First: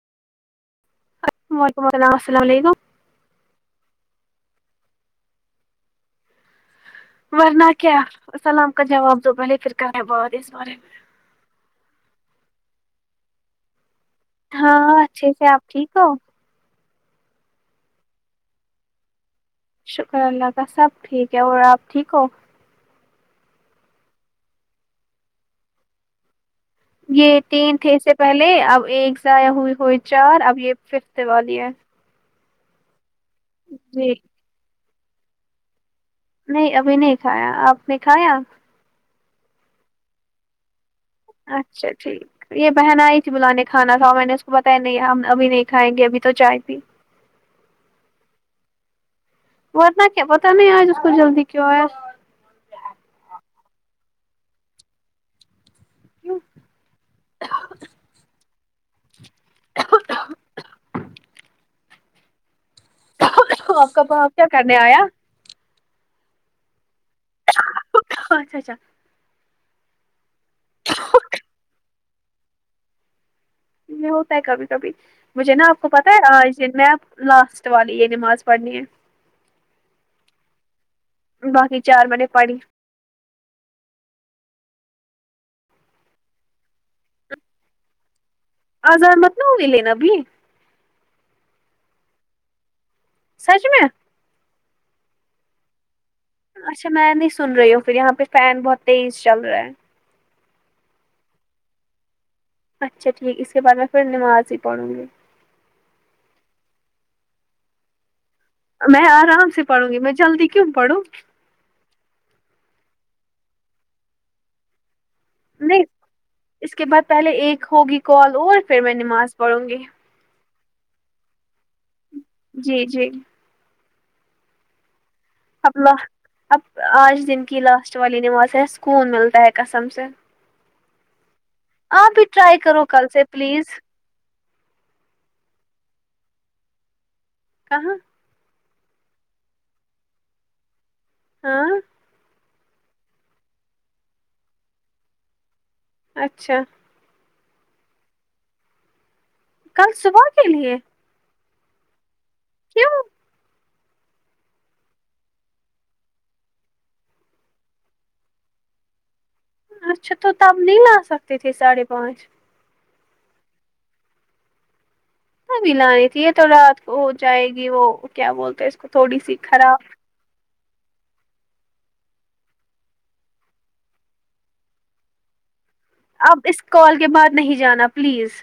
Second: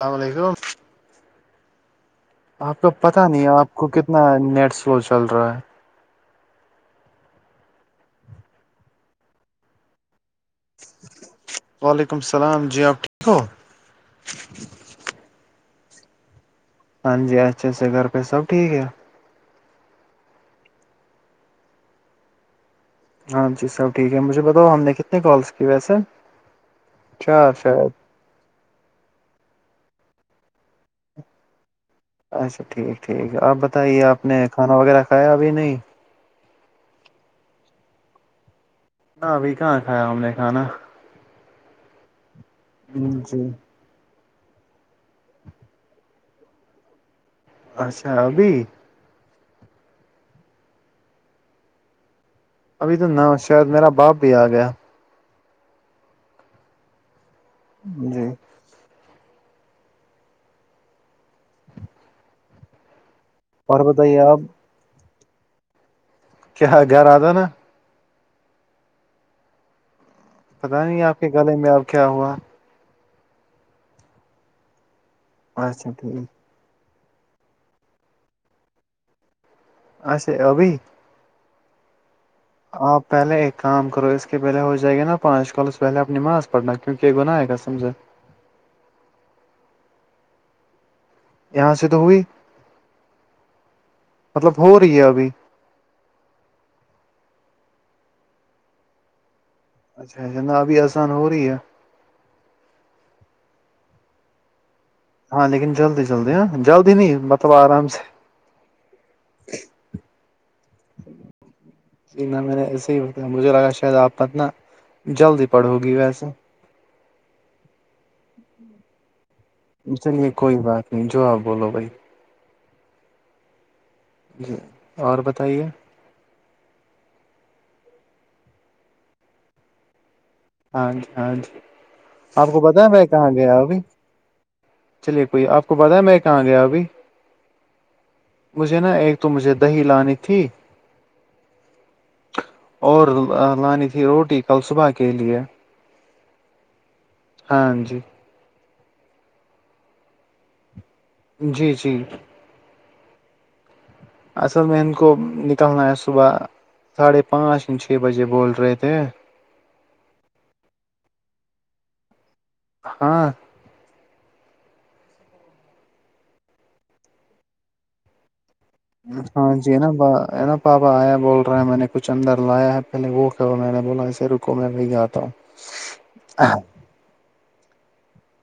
السلام وعلیکم وعلیکم السلام السلام علیکم تو پتہ نہیں ہے آپ کو کتنا نیٹ سلو چل رہا ہے ورنہ کیا سلام کا جواب دو پہلے پھر کرے بات اس بارے میں وعلیکم السلام جی آپ ٹھیک ہو ہاں ہاں اچھے سے آپ ٹھیک ہو ہاں جی اچھے سے گھر پے سب ٹھیک ہے شکر اللہ کا سب ٹھیک ہے اور آپ ٹھیک ہو ہاں جی سب ٹھیک ہے مجھے بتاؤ ہم نے کتنے کالس کی ویسے یے چار تین شاید تھے اس سے پہلے اب ایک ضائع ہوئی ہوئی چار اب یے ففت والی ہے اچھا ٹھیک ٹھیک آپ بتائیے جی آپ نے کھانا وغیرہ کھایا ابھی نہیں نہیں ابھی نہیں کھایا آپ نے کھایا کہا ابھی کہاں کھیا ہم نے کھانا اچھا ٹھیک یے بہن آئی تھی جی بلانے کو کھانا کھاؤ میں نے اس کو بتایا نہیں ہم ابھی نہیں کھائیں گے ابھی تو چائے پی اچھا ابھی ورنہ کیا پتہ نہیں آج اس کو جلدی کیوں ہے ابھی تو نا ہو شاید میرا باپ بھی آ گیا [unintelligible] جی [unintelligible] اور آپ کا بتائیے باپ کیا کرنے آیا کیا گھر اتا نا اچھا اچھا پتہ نہیں آپ کے گلے میں اب کیا ہوا یے ہوتا ہے کبھی کبھی مجھے نا آپ کو اچھا پتہ ٹھیک ہے آج جس میں اب لاسٹ والی یے نماز پڑھنی ہے اچھا ابھی باقی چار منٹ پڑھائی میں آپ پہلے ایک کام کرو اس کے پہلے ہو جائے گے نا پانچ کالس اس پہلے اپنی نماز پڑھنا کیونکہ گناہ ائے گا سمجھے آزان مت نہ [unintelligible] لینا ابھی یہاں سے تو ہوئی سچ میں مطلب ہو رہی ہے ابھی اچھا میں نہیں سن رہی ہوں پھر یہاں پے فین بہت تیز چل رہا ہے میں نےکہا ابھی آذان ہو رہی ہے اچھا ٹھیک اس کے بعد میں پھر نماز بھی پڑھوں گی ہاں لیکن جلدی جلدی ہاں جلدی نہیں مطلب آرام سے میں آرام سے پڑھوں گی میں جلدی کیوں پڑھوں جی نہ میں نے ایسے ہی بتایا مجھے لگا شاید آپ اتنا جلدی نہیں پڑھوگی ویسے اس کے بعد پہلے ایک ہوگی کال اور پھر میں نماز پڑھوں گی چلیے کوئی بات نہیں جو آپ بولو بھائی جی جی جی اور بتائیے اب لا اب آج دن کی لاسٹ والی نماز ہے سکون ملتا ہے کسم سے ہاں جی ہاں جی بھی آپ ٹرائی کو بتا کرو ہے میں کل سے کہاں گیا پلیز ابھی چلیے کوئی آپ کو پتا ہے میں کہاں گیا ابھی کہاں مجھے نا ایک تو مجھے دہی لانی تھی ہاں اور لانی تھی روٹی کل صبح کے لیئے اچھا ہاں جی کل صبح کے لیے جی جی کیوں اصل میں ان کو نکلنا ہے صبح ساڑھے پانچ چھ بجے بول رہے تھے اچھا تو تب نہیں لا سکتے تھے ساڑھے پانچ ہاں بھی لانی تھی یہ تو رات کو ہو جائے گی وہ کیا بولتے اس کو تھوڑی سی ہاں جی ہے خراب ن با پاپا آیا بول رہے ہے میں نے کچھ اندر لایا ہے پہلے وہ کہو میں نے بولا اسے رکو میں وہی اتا ہوں اب اس کال کے بعد نہیں جانا پلیز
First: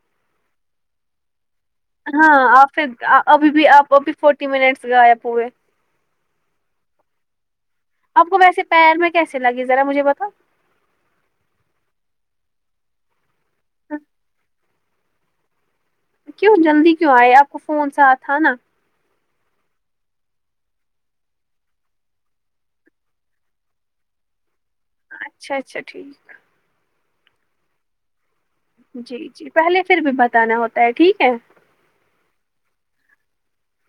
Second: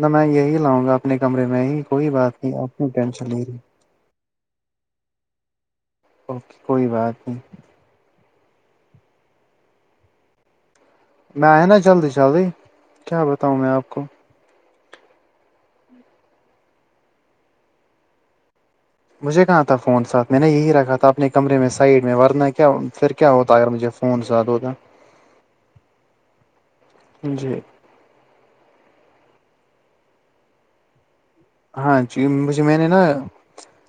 نہ میں یہی لاؤں گا اپنے کمرے میں ہی کوئی ہاں بات نہیں آ آپ پھر کیوں ٹینشن لے ابھی رہی بھی آپ ابھی فورٹی منٹس غائب ہوئے اوکے کوئی بات نہیں آپ کو ویسے پیر میں کیسے لگی ذرا مجھے بتاو میں آیا نا جلدی جلدی کیا بتاؤں میں آپ کو کیوں جلدی کیوں آئے آپ کو فون ساتھ تھا نا مجھے کہاں تھا فون ساتھ میں نے یہی رکھا تھا اپنے کمرے میں سائڈ میں ورنہ کیا پھر کیا ہوتا اگر مجھے فون ساتھ ہوتا اچھا اچھا ٹھیک جی جی جی پہلے پھر بھی بتانا ہوتا ہے ٹھیک ہے ہاں جی مج میں نے نا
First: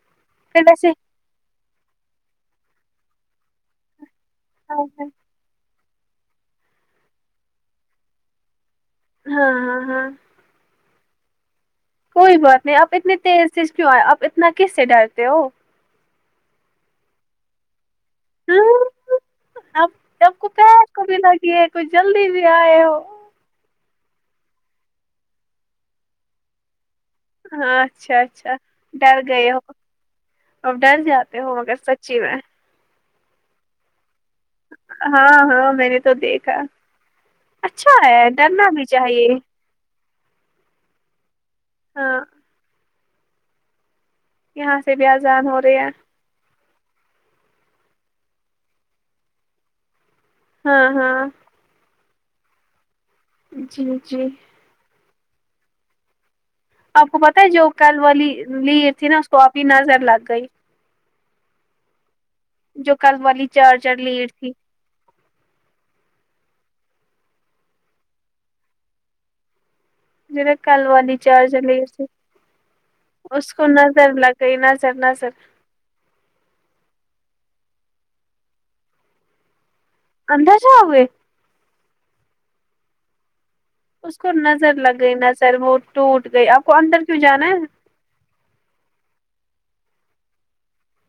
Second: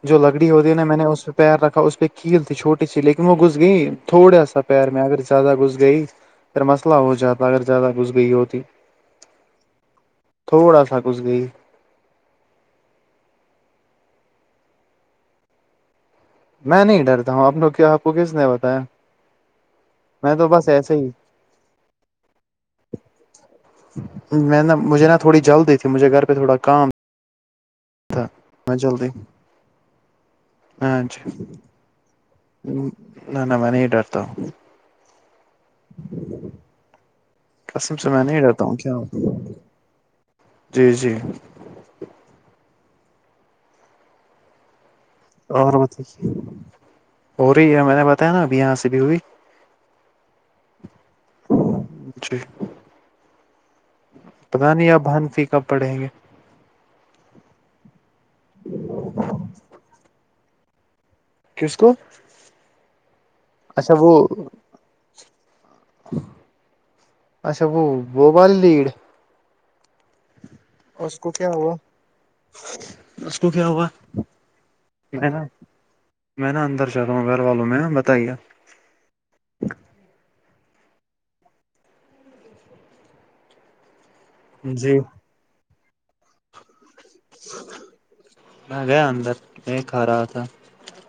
جو لکڑی پھر ہوتی ہے نا ویسے میں نے اس پیر رکھا اس پہ کیل تھی چوٹی سی لیکن وہ گو گئی تھوڑا سا ہاں پیر میں اگر زیادہ گھس گئی پھر مسئلہ ہو جاتا اگر زیادہ گھس گئی ہوتی ہاں ہاں ہاں تھوڑا سا گھس گئی کوئی بات نہیں آپ اتنی تیز سے کیوں آ آپ اتنا کس سے ڈرتے ہو میں نہیں ڈرتا ہوں آپ کیا آپ کو کس نے بتایا اب سب میں کو تو بس پیر ایسے کو ہی بھی لگیے کچھ جلدی بھی آئے ہو میں نا مجھے نا تھوڑی جلدی تھی مجھے گھر پہ تھوڑا کام ہ اچھا تھا اچھا میں جلدی ڈر گئے ہو اب ڈر جاتا ہو مگر سچی میں ہ نا نا مے نہی ڈرتا ہاں ہاں میں نے تو دیکھا اچھا قسم سے ہے میں نہیں رہتا ڈرنا ہوں بھی کیا چاہیے جی جی ہاں یہاں سے بھی آذان ہو رہے اور ہے بتائیے ہو رہی ہے میں نے بتایا نا ابھی یہاں سے بھی ہوئی ہاں ہاں جی جی جی پتا نہیں [unintelligible] کب پڑھیں گے آپ کو پتا ہے جو کل والی لی تھی نا اس کو آپ کی نظر لگ گئی کس کو جو کل والی چرچ اچھا جر وہ لی تھی اچھا وہ والی لیڑ جینے کل والی اس کو کیا چارجر ہوا لی تھی اس کو نظر لگئی نظر میں نظر نا میں نا اندر چل رہا ہوں گھر والوں میں بتائیے اندر جاو گئے اس کو نظر لگ جی گئی نظر وہ ٹوٹ گئی آپ کو اندر کیوں جانا ہے میں گیا اندر میں کھا رہا تھا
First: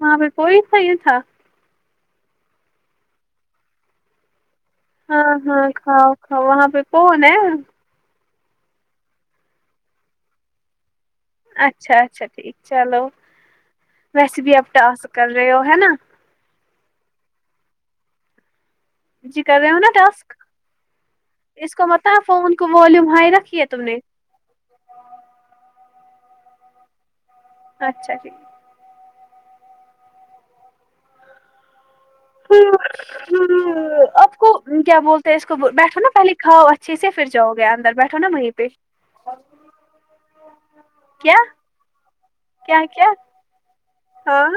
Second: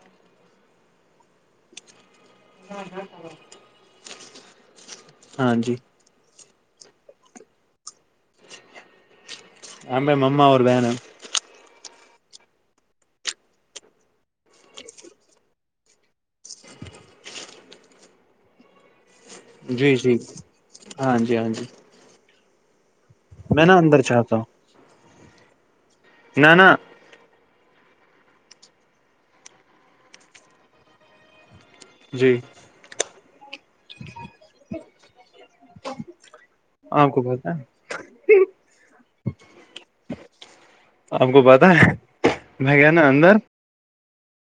وہاں پہ کوئی صاہی تھا ہاں ہاں کھاؤ کاؤ وہاں پہ کون ہے یہا پے مما اور بہن ہے اچھا اچھا ٹھیک چلو ویسے بھی آپ ٹاسک کر رہے ہو ہے نا جی کر رہے ہو نا ٹاسک ہاں جی ہاں جی اس کو مت فون کو والین ہائی رک میں نا اندر جاتا ہوں نہ نہ اچھا ٹھیک جی ہ آپ کو کیا بول تو اس کو بیٹھو نا پہلے کھاؤ اچھے آپ سے کو پھر جاؤ پتا ہے گے اندر بیٹھو نا وہیں پہ آپ کیا کو پتا ہے میں کیا گایا نا کیا اندر ہاں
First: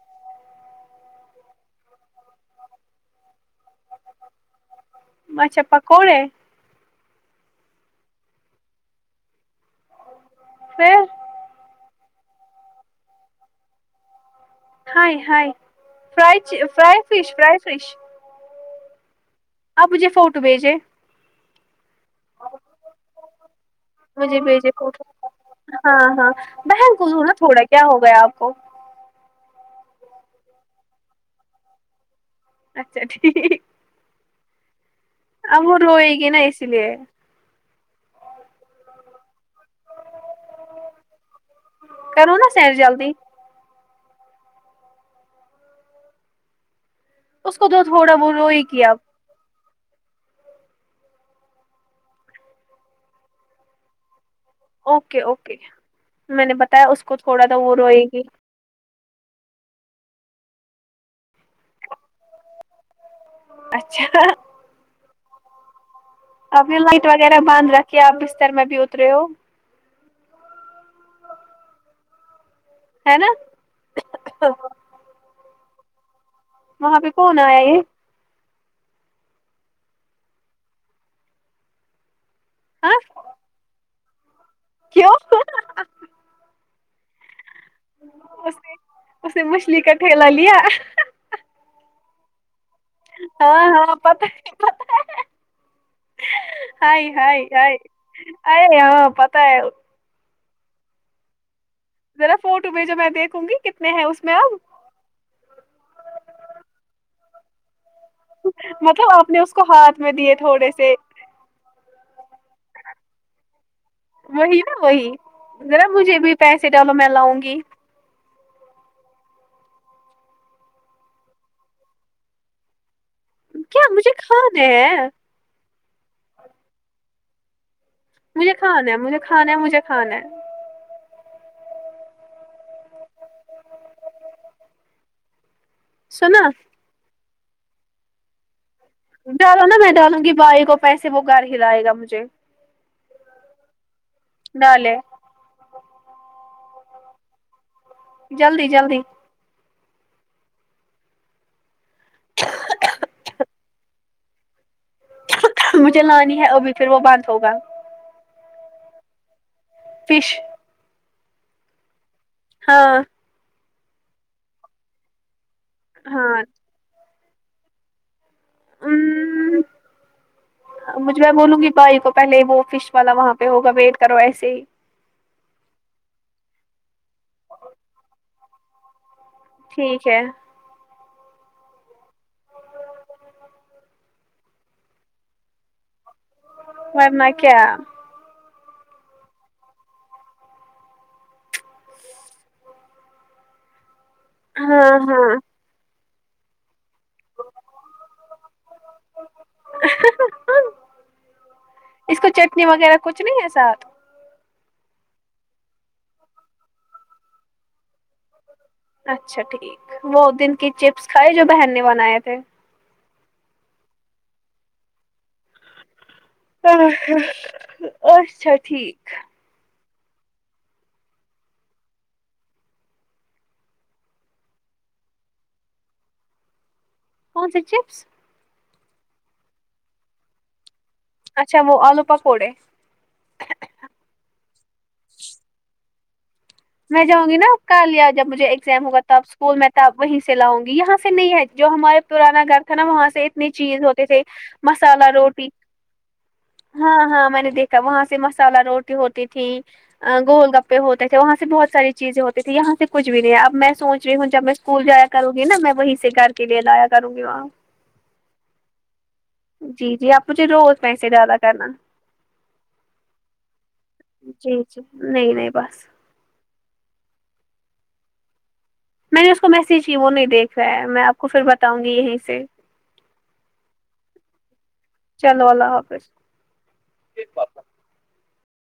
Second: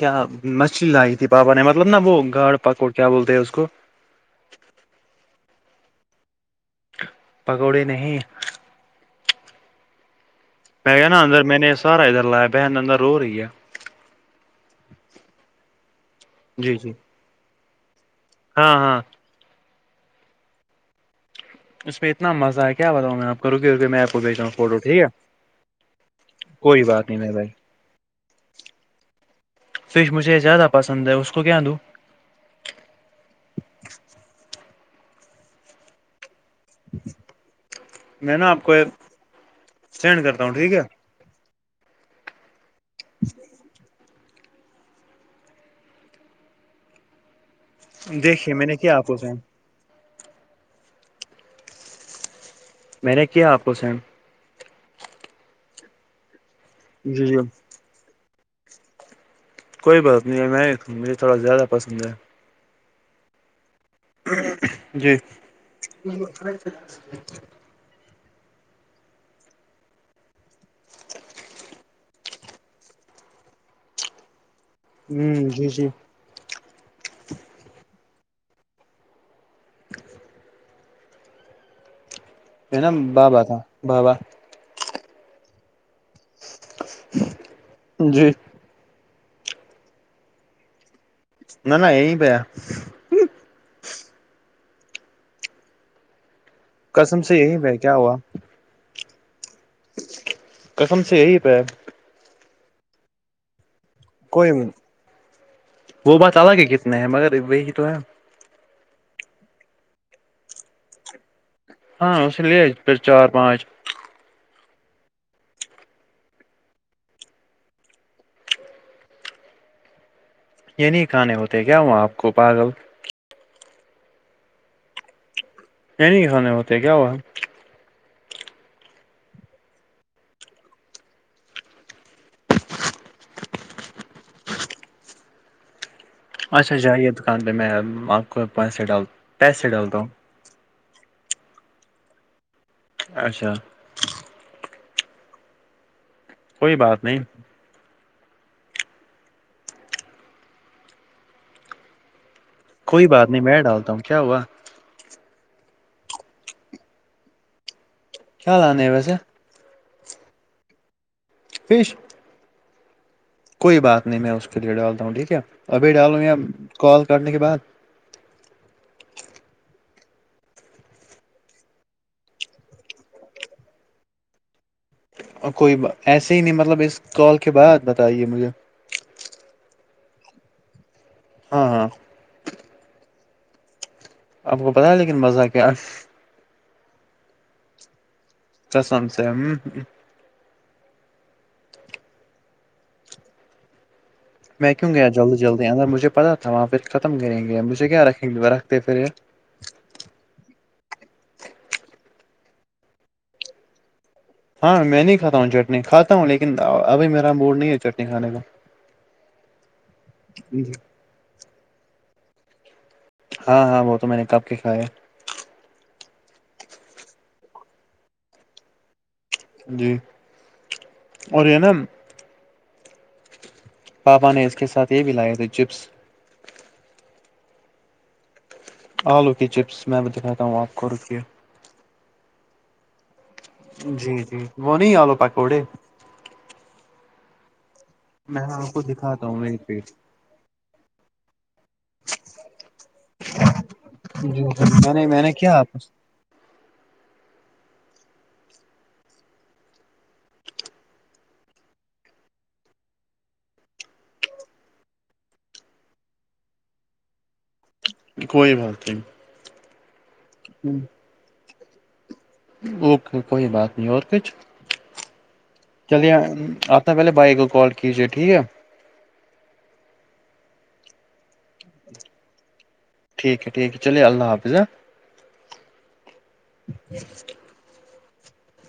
کیا مچھلی لائیی تھی پاپا نے مطلب نہا وہ گاڑ پکوڑ کیا بولتے ہیں اس کو اچھا پکوڑے پکوڑے نہیں میں پھر گیا نا اندر میں نے سارا ادھر لایا بہیں اندر رو ہو رہییا ہائےہائے فرید جی جی فرائی فش فرائی فش ہاں ہاں آپ مجھے فوٹو بھیجیں اس میں اتنا مزہ ہے کیا بتاؤں میں آپکو رکے رکے می مجھے بھیجا ہوں بھیجے فوٹو ٹھیک ہے ہاں ہاں کوئی بہن بات نہیں کووں نا میرے بھائی تھوڑا کیا ہو گیا آپ کو فش مجھے زیادہ پسند ہے اس کو کیا دوں اچھا ٹھیک آب وه روےگی نہ اسلئے میں نا آپ کو ایک سند کرتا ہوں ٹھیک ہے کرو نا سینڈ جلدی اس کو دو تھوڑا وہ دیکھیے رویہ گی اب [unintelligible] میں نے کیا آپ کو سینڈ اوکے اوکے میں نے بتایا اس کو جی جی تھوڑا تھاا وہ روئے گی کوئی بات نہیں ہے میں مجھے تھوڑا زیادہ پسند ہے اچھا جی کیا آپ بستر میں بھی اترے ہو ہے نا ہوں جی جی وہاں پہ کون آیا یہ یہ نا بابا تھا بابا کیو جی اسنےاسنے مچھلی کا ٹھیلا لیا نہ نہ یہی پہ ہے ہاں ہاں پتا ہی پتا ہے ہائے قسم سے ہائے یہی آائے پہ کیا ہوا آئے ہاں پتہ ہے قسم سے یہی پہ ہے ذرا فوٹو بھیجو میں دیکھوں گی کتنے ہیں اس میں کوئی اب و وه بات الگ ہے کتنے ہیں مگر وہی تو ہے مطلب آپ نے اس کو ہاتھ میں دیے تھوڑے سے ہاں اسے لے پھر چار پانچ وہی نا وہی ذرا مجھے بھی پیسے ڈالو میں لاؤں گی یہ نہیں کھانے ہوتے کیا وہاں آپ کو پاگل کیا مجھے کھانے ہے یہ نہیں کانے ہوتے کیا ہوا ہے مجھے کھانا ہے مجھے کھانا ہے مجھے کھانا ہے سنا اچھا جائیے دکان پہ میں آپ کو پینسے ڈال ہوں ڈالا پیسے نا میں ڈالتا ڈالوں گی بھائی کو پیسے وہ گھر ہی لائے گا مجھے اچھا ڈالے کوئی بات نہیں جلدی جلدی کوئی بات نہیں میں ڈالتا ہوں کیا ہوا مجھے لانی ہے ابھی پھر وہ بند ہوگا کیا لانے ہے ویسے فش فش ہاں کوئی بات نہیں میں اس کے لیے ڈالتا ہوں ٹھیک ہے ابھی ڈالوں یا ہاں کال کرنے کے بعد ہمم ہمم ہم مجھ میں بولوں گی بھائی کو پہلے وہ فش والا وہاں پہ ہوگا ویٹ کرو ایسے ہی کوئی ایسے ہی نہیں مطلب اس کال کے بعد بتائیے مجھے ٹھیک ہے ہاں ہاں آپ کو پتا ہے لیکن مزہ کیا ہے ورنہ کیا کسم سے ہم میں کیوں ہاں گیا جلدی ہاں جلدی اندر مجھے پتا تھا وہاں پھر ختم کریں گے مجھے کیا رکھیں گے وہ رکھتے پھر یہ اس کو چٹنی وغیرہ کچھ نہیں ہے ساتھ ہاں میں نہیں کھاتا ہوں چٹنی کھاتا ہوں لیکن ابھی میرا موڈ نہیں ہے چٹنی کھانے کا اچھا ٹھیک وہ دن کی چپس کھائے جو بہن نے بنائے تھے ہاں ہاں وہ تو میں نے کب کے کھایا ہاں ہاں اچھا ٹھیک جی اور یہ نا پاپا نے اس کے ساتھ یہ بھی لائے تھے چپس کون سی چپس آلو کی چپس میں ب دکھاتا ہو آپ کو روکے اچھا وہ آلو پکوڑے جی جی وہ نہیں آلو پکوڑے میں جاؤں گی نا کالیا جب میں مجھے آپ کو ایگزام ہوا تب دکھاتا ہوں وہیں اسکول میں پہ تب وہیں سے لاؤں گی یہاں سے نہیں ہے جو ہمارے پرانا گھر تھا نا وہاں سے انی چیز ہوتے تھے جی میں نے مسالہ میں نے روٹی کیا ہاں ہاں میں نے دیکھا وہاں سے مسالہ روٹی ہوتی تھی ا گول گپے ہوتے وہا سے بہت ساری چیزیں ہوتی تھی یہاں سے کچھ بھی نہیں اب میں سوچ رہی ہوں جب میں اسکول جا کر گی نا میں وہیں سے گھر کلے لایا لیا کرو گی وہاں کوئی بات نہیں جی جی آپ مجھے روز پیسے ڈالا کرنا اوکے کوئی بات نہیں اور کچھ جی جی نہیں نہیں بس چلیے آپ سب سے پہلے بائی کو کال کیجیے ٹھیک ہے میں نے اس کو میسج کی وہ نہیں دیکھ رہا ہے میں آپ کو پھر بتاؤں گی یہیں سے ٹھیک ہے ٹھیک ہے چلیے اللہ حافظ ہاں چلو اللہ حافظ